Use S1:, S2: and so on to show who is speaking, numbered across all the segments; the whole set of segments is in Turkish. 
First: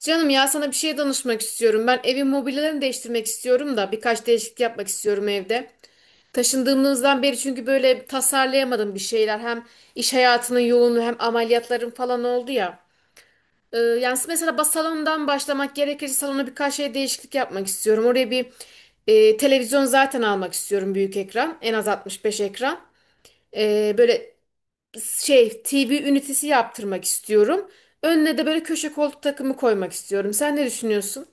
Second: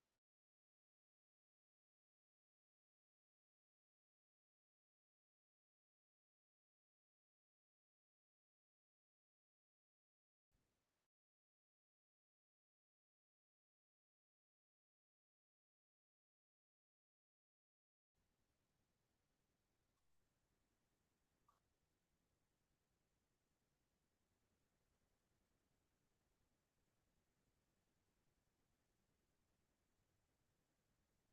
S1: Canım ya sana bir şey danışmak istiyorum. Ben evin mobilyalarını değiştirmek istiyorum da birkaç değişiklik yapmak istiyorum evde. Taşındığımızdan beri çünkü böyle tasarlayamadım bir şeyler. Hem iş hayatının yoğunluğu hem ameliyatlarım falan oldu ya. Yani mesela salondan başlamak gerekirse salona birkaç şey değişiklik yapmak istiyorum. Oraya bir televizyon zaten almak istiyorum, büyük ekran. En az 65 ekran. Böyle şey TV ünitesi yaptırmak istiyorum. Önüne de böyle köşe koltuk takımı koymak istiyorum. Sen ne düşünüyorsun?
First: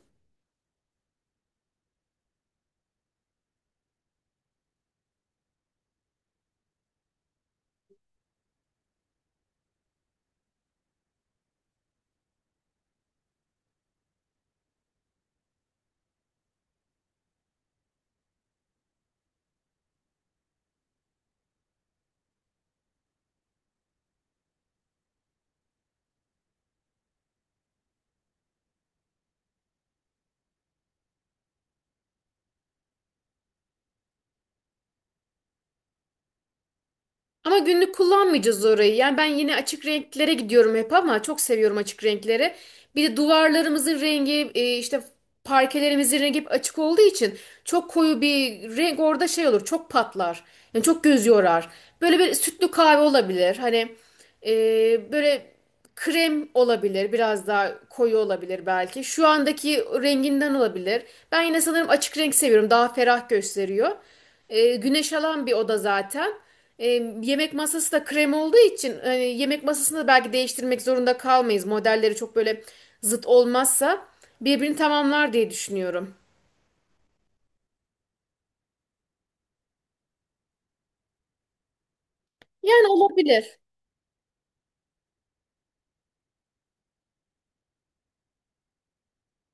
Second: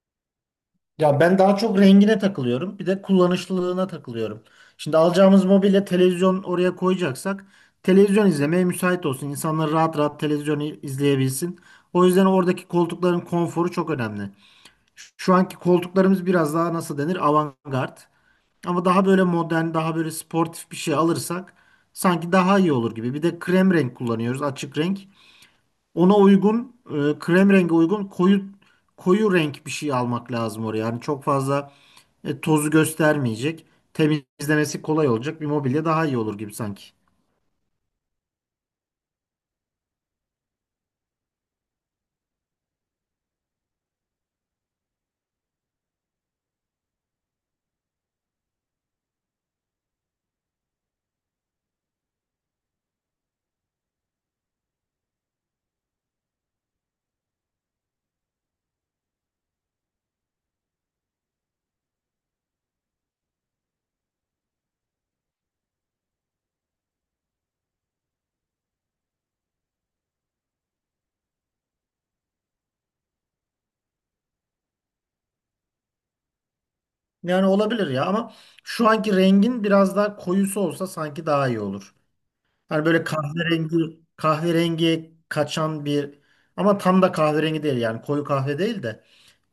S2: Ya ben daha çok rengine takılıyorum. Bir de kullanışlılığına takılıyorum. Şimdi alacağımız mobilya televizyon oraya koyacaksak televizyon izlemeye müsait olsun. İnsanlar rahat rahat televizyon izleyebilsin. O yüzden oradaki koltukların konforu çok önemli. Şu anki koltuklarımız biraz daha nasıl denir? Avantgard. Ama daha böyle modern, daha böyle sportif bir şey alırsak sanki daha iyi olur gibi. Bir de krem renk kullanıyoruz, açık renk. Ona uygun krem rengi uygun koyu renk bir şey almak lazım oraya. Yani çok fazla tozu göstermeyecek. Temizlemesi kolay olacak bir mobilya daha iyi olur gibi sanki.
S1: Ama günlük kullanmayacağız orayı. Yani ben yine açık renklere gidiyorum hep ama çok seviyorum açık renkleri. Bir de duvarlarımızın rengi işte parkelerimizin rengi hep açık olduğu için çok koyu bir renk orada şey olur, çok patlar. Yani çok göz yorar. Böyle bir sütlü kahve olabilir. Hani böyle krem olabilir. Biraz daha koyu olabilir belki. Şu andaki renginden olabilir. Ben yine sanırım açık renk seviyorum. Daha ferah gösteriyor. Güneş alan bir oda zaten. E, yemek masası da krem olduğu için yemek masasını da belki değiştirmek zorunda kalmayız. Modelleri çok böyle zıt olmazsa birbirini tamamlar diye düşünüyorum.
S2: Yani olabilir ya ama şu anki rengin biraz daha koyusu olsa sanki daha iyi olur. Hani
S1: Yani
S2: böyle
S1: olabilir.
S2: kahverengi kaçan bir ama tam da kahverengi değil yani koyu kahve değil de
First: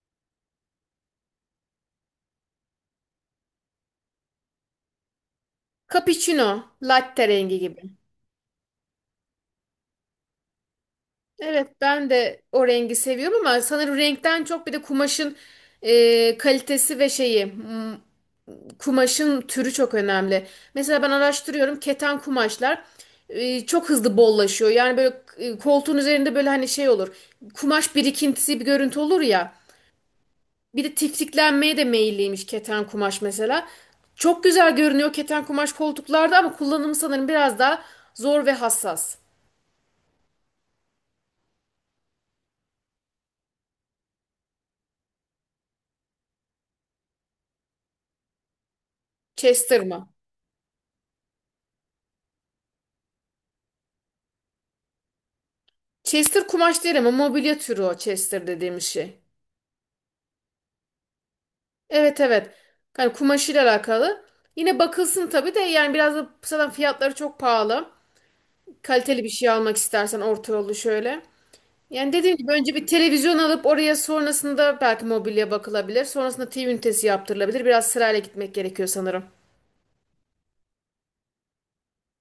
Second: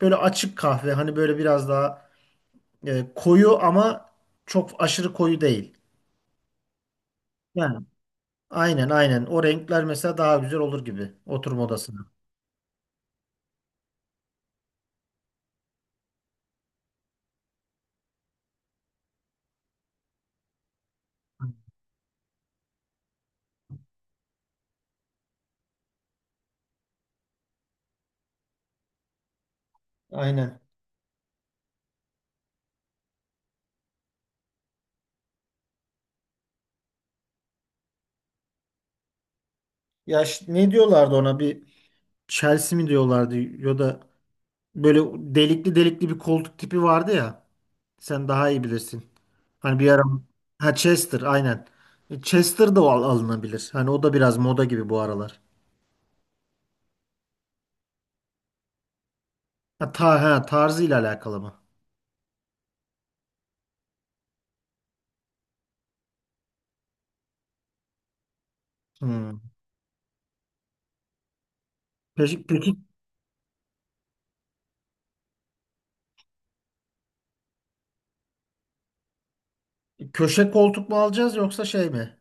S2: böyle açık kahve hani böyle biraz daha koyu ama çok aşırı koyu değil.
S1: Cappuccino, latte rengi gibi.
S2: Yani aynen aynen. O renkler mesela daha güzel olur gibi oturma
S1: Evet,
S2: odasına.
S1: ben de o rengi seviyorum ama sanırım renkten çok bir de kumaşın kalitesi ve şeyi. Kumaşın türü çok önemli. Mesela ben araştırıyorum, keten kumaşlar çok hızlı bollaşıyor. Yani böyle koltuğun üzerinde böyle hani şey olur. Kumaş birikintisi bir görüntü olur ya.
S2: Aynen.
S1: Bir de tiftiklenmeye de meyilliymiş keten kumaş mesela. Çok güzel görünüyor keten kumaş koltuklarda ama kullanımı sanırım biraz daha zor ve hassas.
S2: Ne diyorlardı ona bir Chelsea mi diyorlardı ya da böyle delikli delikli bir koltuk tipi vardı ya. Sen daha iyi bilirsin. Hani
S1: Chester
S2: bir ara
S1: mı?
S2: ha Chester aynen. Chester da alınabilir. Hani o da biraz moda gibi bu aralar.
S1: Chester kumaş değil ama mobilya türü o Chester dediğimiz şey.
S2: Ha, tarzıyla alakalı mı?
S1: Evet, evet. Yani kumaşıyla alakalı. Yine bakılsın tabii de yani biraz da zaten fiyatları çok pahalı. Kaliteli bir
S2: Hmm.
S1: şey almak istersen orta yolu şöyle. Yani dediğim
S2: Peki,
S1: gibi önce
S2: peki
S1: bir televizyon alıp oraya, sonrasında belki mobilya bakılabilir. Sonrasında TV ünitesi yaptırılabilir. Biraz sırayla gitmek gerekiyor sanırım.
S2: köşe koltuk mu alacağız yoksa şey mi?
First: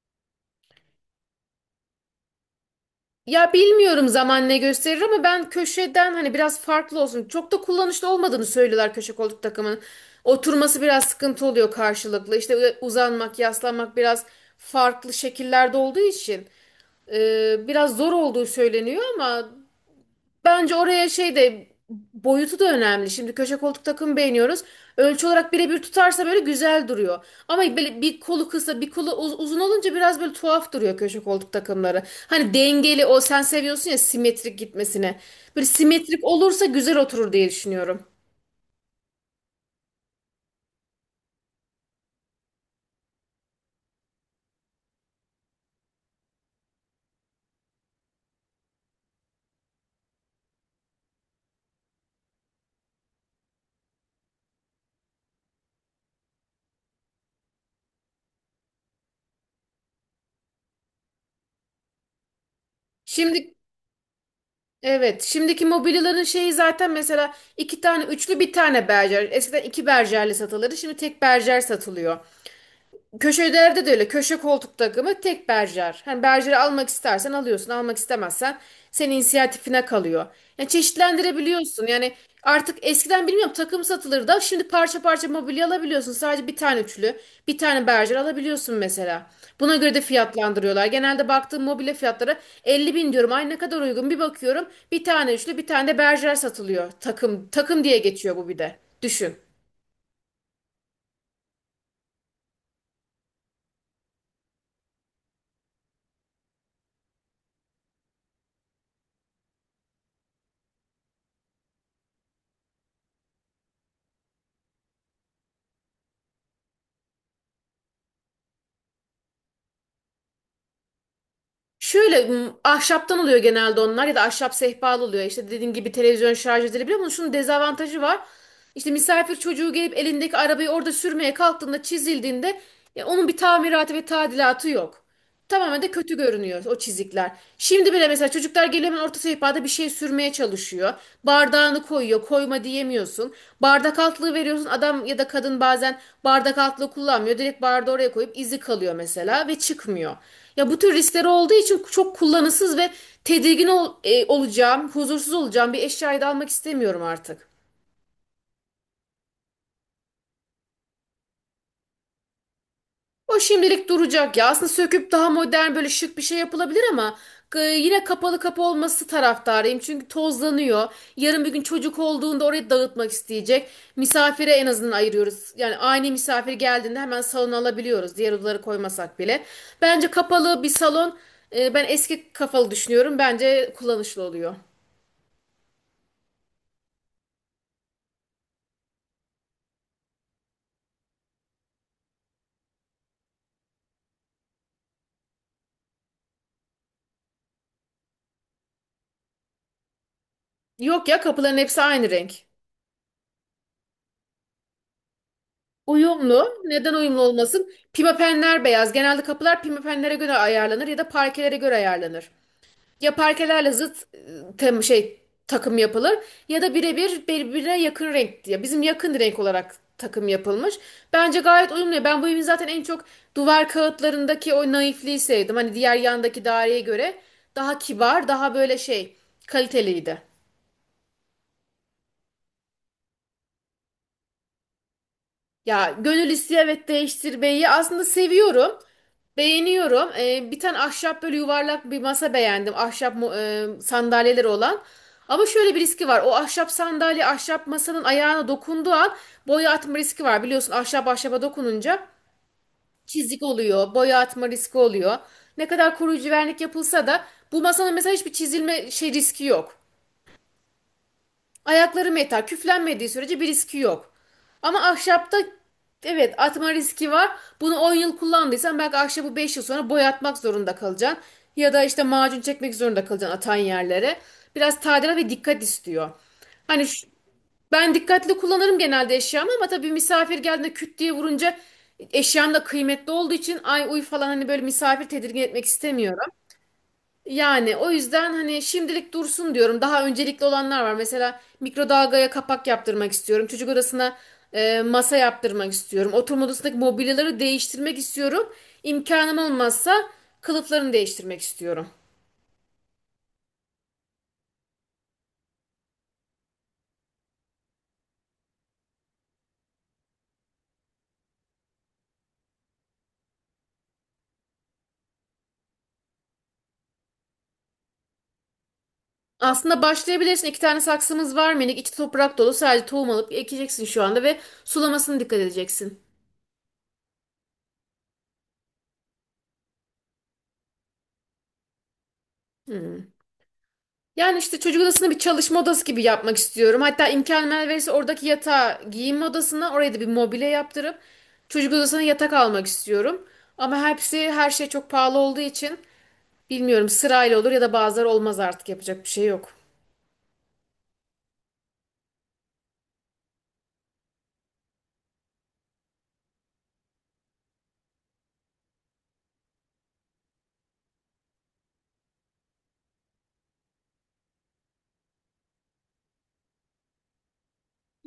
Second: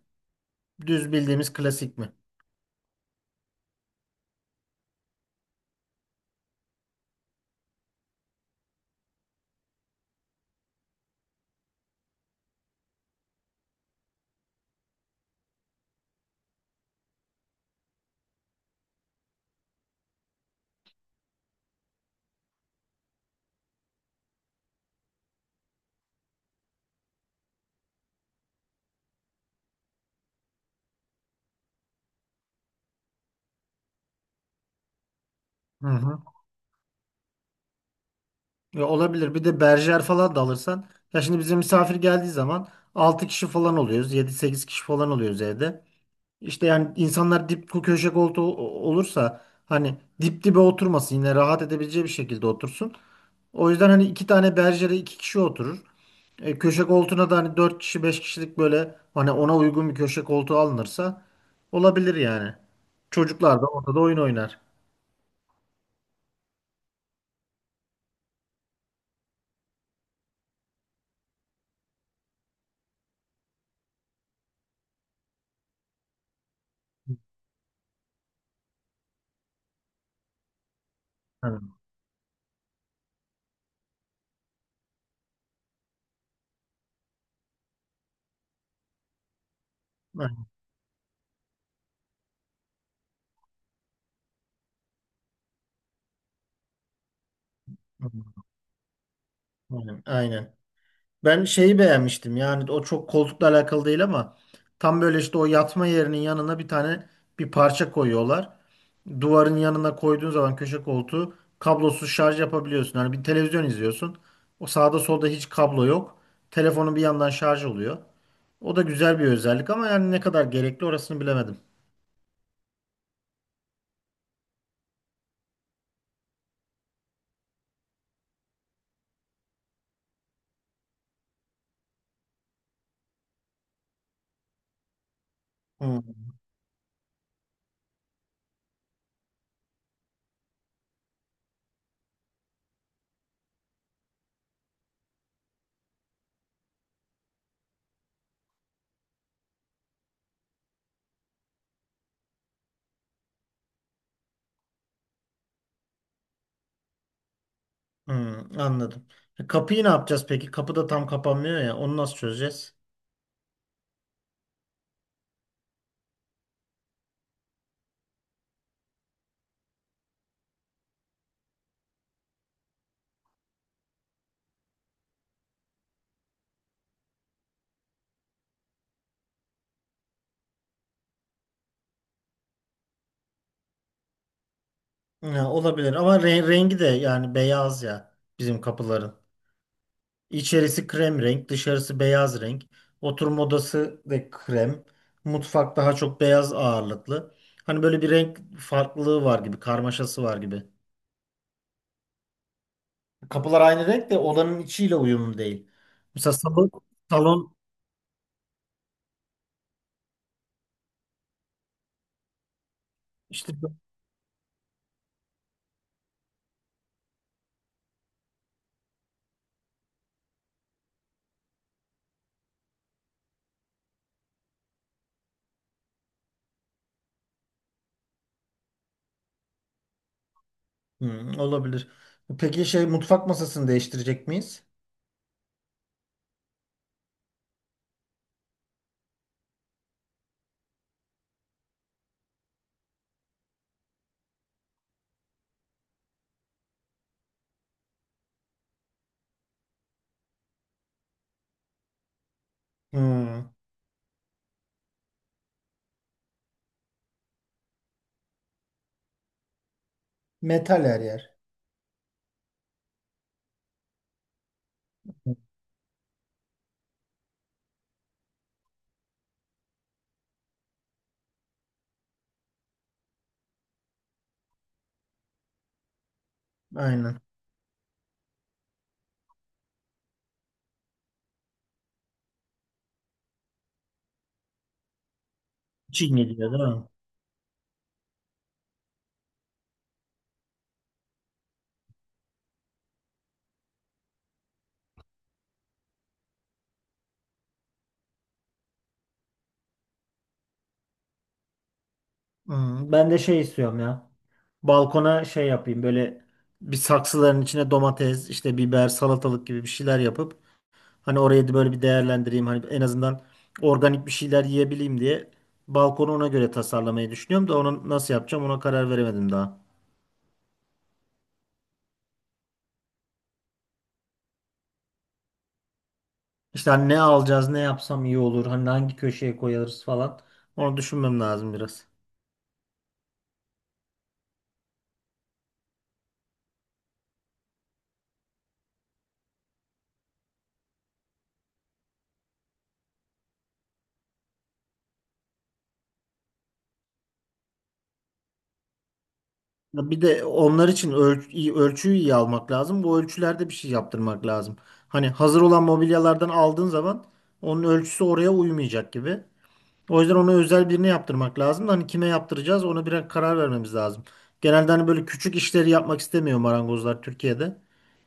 S2: Düz bildiğimiz klasik mi?
S1: Ya bilmiyorum, zaman ne gösterir ama ben köşeden hani biraz farklı olsun. Çok da kullanışlı olmadığını söylüyorlar köşe koltuk takımının. Oturması biraz sıkıntı oluyor karşılıklı. İşte uzanmak, yaslanmak biraz farklı şekillerde olduğu için biraz zor olduğu söyleniyor ama bence oraya şey de boyutu da önemli. Şimdi köşe koltuk takım beğeniyoruz. Ölçü olarak birebir tutarsa böyle güzel duruyor. Ama böyle bir kolu kısa bir kolu uzun olunca biraz böyle tuhaf duruyor köşe koltuk takımları. Hani dengeli o, sen seviyorsun ya simetrik gitmesine. Böyle
S2: Hı hı.
S1: simetrik olursa güzel oturur diye düşünüyorum.
S2: Ya olabilir. Bir de berjer falan da alırsan. Ya şimdi bize misafir geldiği zaman 6 kişi falan oluyoruz. Yedi sekiz kişi falan oluyoruz evde. İşte yani insanlar köşe koltuğu olursa hani dip dibe oturmasın yine rahat edebileceği bir şekilde otursun. O yüzden hani iki tane berjere iki kişi oturur. Köşe koltuğuna da hani 4 kişi 5 kişilik böyle hani ona uygun bir köşe koltuğu alınırsa olabilir yani.
S1: Şimdi
S2: Çocuklar da ortada oyun oynar.
S1: evet, şimdiki mobilyaların şeyi zaten mesela iki tane üçlü, bir tane berjer. Eskiden iki berjerli satılırdı, şimdi tek berjer satılıyor. Köşelerde de öyle. Köşe koltuk takımı tek berjer. Hani berjeri almak istersen alıyorsun. Almak istemezsen senin inisiyatifine kalıyor. Yani
S2: Aynen.
S1: çeşitlendirebiliyorsun. Yani artık eskiden bilmiyorum takım satılırdı da şimdi parça parça mobilya alabiliyorsun. Sadece bir tane üçlü, bir tane berjer alabiliyorsun mesela. Buna göre de
S2: Aynen.
S1: fiyatlandırıyorlar. Genelde baktığım mobilya fiyatları 50 bin diyorum. Ay, ne kadar uygun. Bir bakıyorum bir tane üçlü, bir tane de berjer satılıyor. Takım takım diye geçiyor bu bir de. Düşün.
S2: Aynen. Aynen. Ben şeyi beğenmiştim yani o çok koltukla alakalı değil ama tam böyle işte o yatma yerinin yanına bir tane bir parça koyuyorlar. Duvarın yanına koyduğun zaman köşe koltuğu kablosuz şarj yapabiliyorsun. Hani bir televizyon izliyorsun. O sağda solda hiç kablo yok. Telefonun bir yandan şarj oluyor. O da güzel bir özellik ama yani ne kadar gerekli orasını bilemedim.
S1: Şöyle ahşaptan oluyor genelde onlar ya da ahşap sehpalı oluyor. İşte dediğim gibi televizyon şarj edilebiliyor ama şunun dezavantajı var. İşte misafir çocuğu gelip elindeki arabayı orada sürmeye kalktığında, çizildiğinde ya onun bir tamiratı ve tadilatı yok. Tamamen de
S2: Hmm,
S1: kötü görünüyor o çizikler. Şimdi bile mesela çocuklar geliyor, hemen orta sehpada bir şey sürmeye çalışıyor. Bardağını koyuyor, koyma diyemiyorsun. Bardak altlığı veriyorsun. Adam ya da kadın bazen bardak altlığı kullanmıyor. Direkt bardağı oraya koyup izi kalıyor mesela ve çıkmıyor. Ya bu tür riskleri olduğu için çok kullanışsız ve olacağım, huzursuz olacağım bir eşyayı da almak istemiyorum artık.
S2: hmm, anladım. E, kapıyı ne yapacağız peki? Kapı da tam kapanmıyor ya. Onu nasıl çözeceğiz?
S1: O şimdilik duracak ya. Aslında söküp daha modern böyle şık bir şey yapılabilir ama yine kapalı kapı olması taraftarıyım. Çünkü tozlanıyor. Yarın bir gün çocuk olduğunda orayı dağıtmak isteyecek. Misafire en azından ayırıyoruz. Yani aynı misafir geldiğinde hemen salona alabiliyoruz. Diğer odaları koymasak bile. Bence kapalı bir salon, ben eski kafalı düşünüyorum. Bence kullanışlı oluyor.
S2: Ya, olabilir ama rengi de yani beyaz ya bizim kapıların. İçerisi krem renk, dışarısı beyaz renk. Oturma odası da krem. Mutfak daha çok beyaz ağırlıklı. Hani böyle bir renk farklılığı var gibi, karmaşası var gibi.
S1: Yok ya, kapıların hepsi aynı renk.
S2: Kapılar aynı renk de odanın içiyle uyumlu değil. Mesela
S1: Uyumlu.
S2: salon,
S1: Neden uyumlu
S2: salon
S1: olmasın? Pimapenler beyaz. Genelde kapılar pimapenlere göre ayarlanır ya da parkelere göre ayarlanır. Ya
S2: işte.
S1: parkelerle zıt e, tem şey takım yapılır ya da birebir birbirine yakın renk diye. Bizim yakın renk olarak takım yapılmış. Bence gayet uyumlu. Ben bu evin zaten en çok duvar kağıtlarındaki o naifliği sevdim. Hani diğer yandaki daireye göre daha kibar, daha böyle şey, kaliteliydi.
S2: Hmm, olabilir. Peki şey mutfak masasını değiştirecek miyiz?
S1: Ya gönül istiyor, evet, değiştirmeyi aslında seviyorum. Beğeniyorum. Bir tane ahşap böyle yuvarlak bir masa beğendim. Ahşap sandalyeleri olan. Ama şöyle bir riski var. O ahşap sandalye ahşap masanın ayağına dokunduğu an boya atma riski var. Biliyorsun ahşap ahşaba dokununca çizik
S2: Hmm,
S1: oluyor. Boya atma riski oluyor. Ne kadar koruyucu vernik yapılsa da bu masanın mesela hiçbir çizilme şey riski yok.
S2: metal her yer.
S1: Ayakları metal. Küflenmediği sürece bir riski yok. Ama ahşapta evet atma riski var. Bunu 10 yıl kullandıysan belki ahşabı 5 yıl sonra boyatmak zorunda kalacaksın. Ya da işte macun çekmek zorunda kalacaksın atan yerlere. Biraz tadilat ve dikkat istiyor. Hani şu-
S2: Aynen.
S1: ben dikkatli kullanırım genelde eşyamı ama tabii misafir geldiğinde küt diye vurunca eşyam da kıymetli olduğu için ay uy falan, hani böyle misafir tedirgin etmek
S2: Çin
S1: istemiyorum.
S2: geliyor değil mi?
S1: Yani o yüzden hani şimdilik dursun diyorum. Daha öncelikli olanlar var. Mesela mikrodalgaya kapak yaptırmak istiyorum. Çocuk odasına masa yaptırmak istiyorum. Oturma odasındaki mobilyaları değiştirmek istiyorum. İmkanım olmazsa kılıflarını değiştirmek istiyorum.
S2: Hmm, ben de şey istiyorum ya. Balkona şey yapayım böyle bir saksıların içine domates, işte biber, salatalık gibi bir şeyler yapıp hani orayı da böyle bir değerlendireyim. Hani en azından organik bir şeyler yiyebileyim diye balkonu ona göre tasarlamayı düşünüyorum da onu nasıl yapacağım ona karar veremedim daha.
S1: Aslında başlayabilirsin. İki tane saksımız var minik. İçi toprak dolu. Sadece tohum alıp ekeceksin şu anda ve sulamasına dikkat edeceksin.
S2: İşte hani ne alacağız, ne yapsam iyi olur, hani hangi köşeye koyarız falan. Onu düşünmem lazım biraz.
S1: Hmm. Yani işte çocuk odasını bir çalışma odası gibi yapmak istiyorum. Hatta imkan verirse oradaki yatağı giyinme odasına, oraya da bir mobilya yaptırıp çocuk odasına yatak almak istiyorum. Ama hepsi, her şey çok pahalı olduğu için bilmiyorum, sırayla olur ya da bazıları olmaz, artık yapacak bir şey yok.
S2: Ya bir de onlar için ölçüyü iyi almak lazım. Bu ölçülerde bir şey yaptırmak lazım. Hani hazır olan mobilyalardan aldığın zaman onun ölçüsü oraya uymayacak gibi. O yüzden onu özel birine yaptırmak lazım. Hani kime yaptıracağız ona bir karar vermemiz lazım. Genelde hani böyle küçük işleri yapmak istemiyor marangozlar Türkiye'de.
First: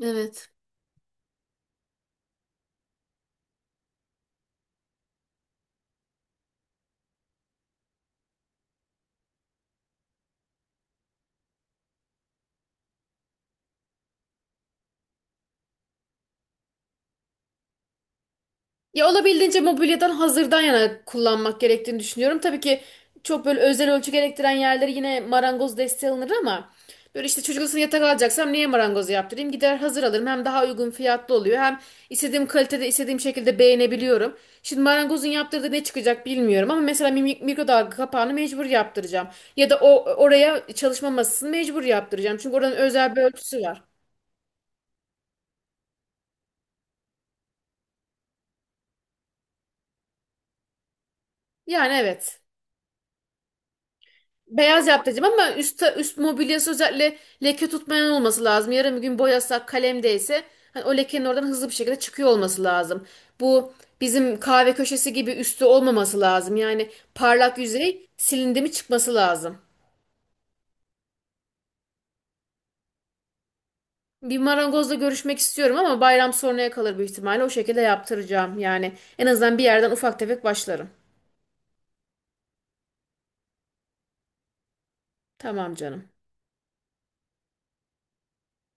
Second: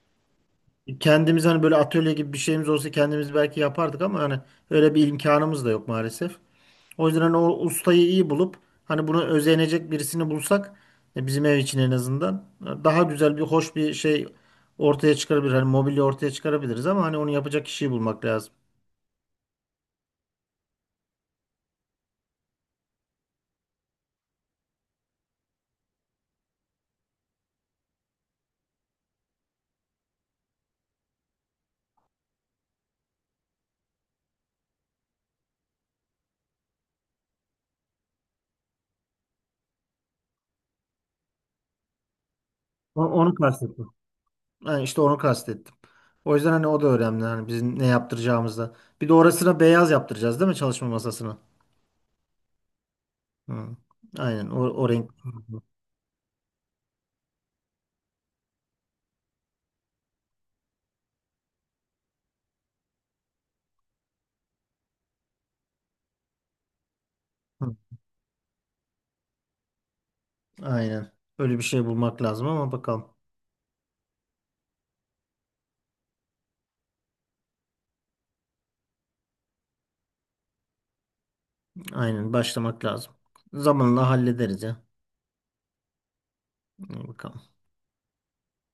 S1: Evet.
S2: Kendimiz hani böyle atölye gibi bir şeyimiz olsa kendimiz belki yapardık ama hani öyle bir imkanımız da yok maalesef. O yüzden hani o ustayı iyi bulup hani bunu özenecek birisini bulsak bizim ev için en azından daha güzel bir hoş bir şey ortaya çıkarabilir. Hani mobilya ortaya çıkarabiliriz ama hani onu yapacak kişiyi bulmak lazım.
S1: Ya olabildiğince mobilyadan hazırdan yana kullanmak gerektiğini düşünüyorum. Tabii ki çok böyle özel ölçü gerektiren yerleri yine marangoz desteği alınır ama böyle işte çocuk odasına yatak alacaksam niye marangozu yaptırayım? Gider hazır alırım. Hem daha uygun fiyatlı oluyor. Hem istediğim kalitede istediğim şekilde beğenebiliyorum. Şimdi marangozun yaptırdığı ne çıkacak bilmiyorum ama mesela mikrodalga kapağını mecbur yaptıracağım. Ya da o oraya çalışma masasını mecbur yaptıracağım. Çünkü oranın özel bir
S2: Onu
S1: ölçüsü var.
S2: kastettim. Yani işte onu kastettim. O yüzden hani o da önemli hani bizim ne yaptıracağımızda. Bir de orasına beyaz yaptıracağız değil mi çalışma masasına?
S1: Yani evet.
S2: Hı. Aynen o,
S1: Beyaz
S2: o renk.
S1: yaptıracağım ama üst mobilyası özellikle leke tutmayan olması lazım. Yarın bir gün boyasak, kalem değse hani o lekenin oradan hızlı bir şekilde çıkıyor olması lazım. Bu bizim kahve köşesi gibi üstü olmaması lazım. Yani parlak
S2: Hı.
S1: yüzey silindi mi çıkması lazım.
S2: Aynen. Öyle bir şey bulmak lazım ama bakalım.
S1: Bir marangozla görüşmek istiyorum ama bayram sonraya kalır büyük ihtimalle. O şekilde yaptıracağım. Yani en azından bir yerden ufak tefek başlarım.
S2: Aynen başlamak lazım. Zamanla hallederiz ya.
S1: Tamam canım.
S2: İyi bakalım.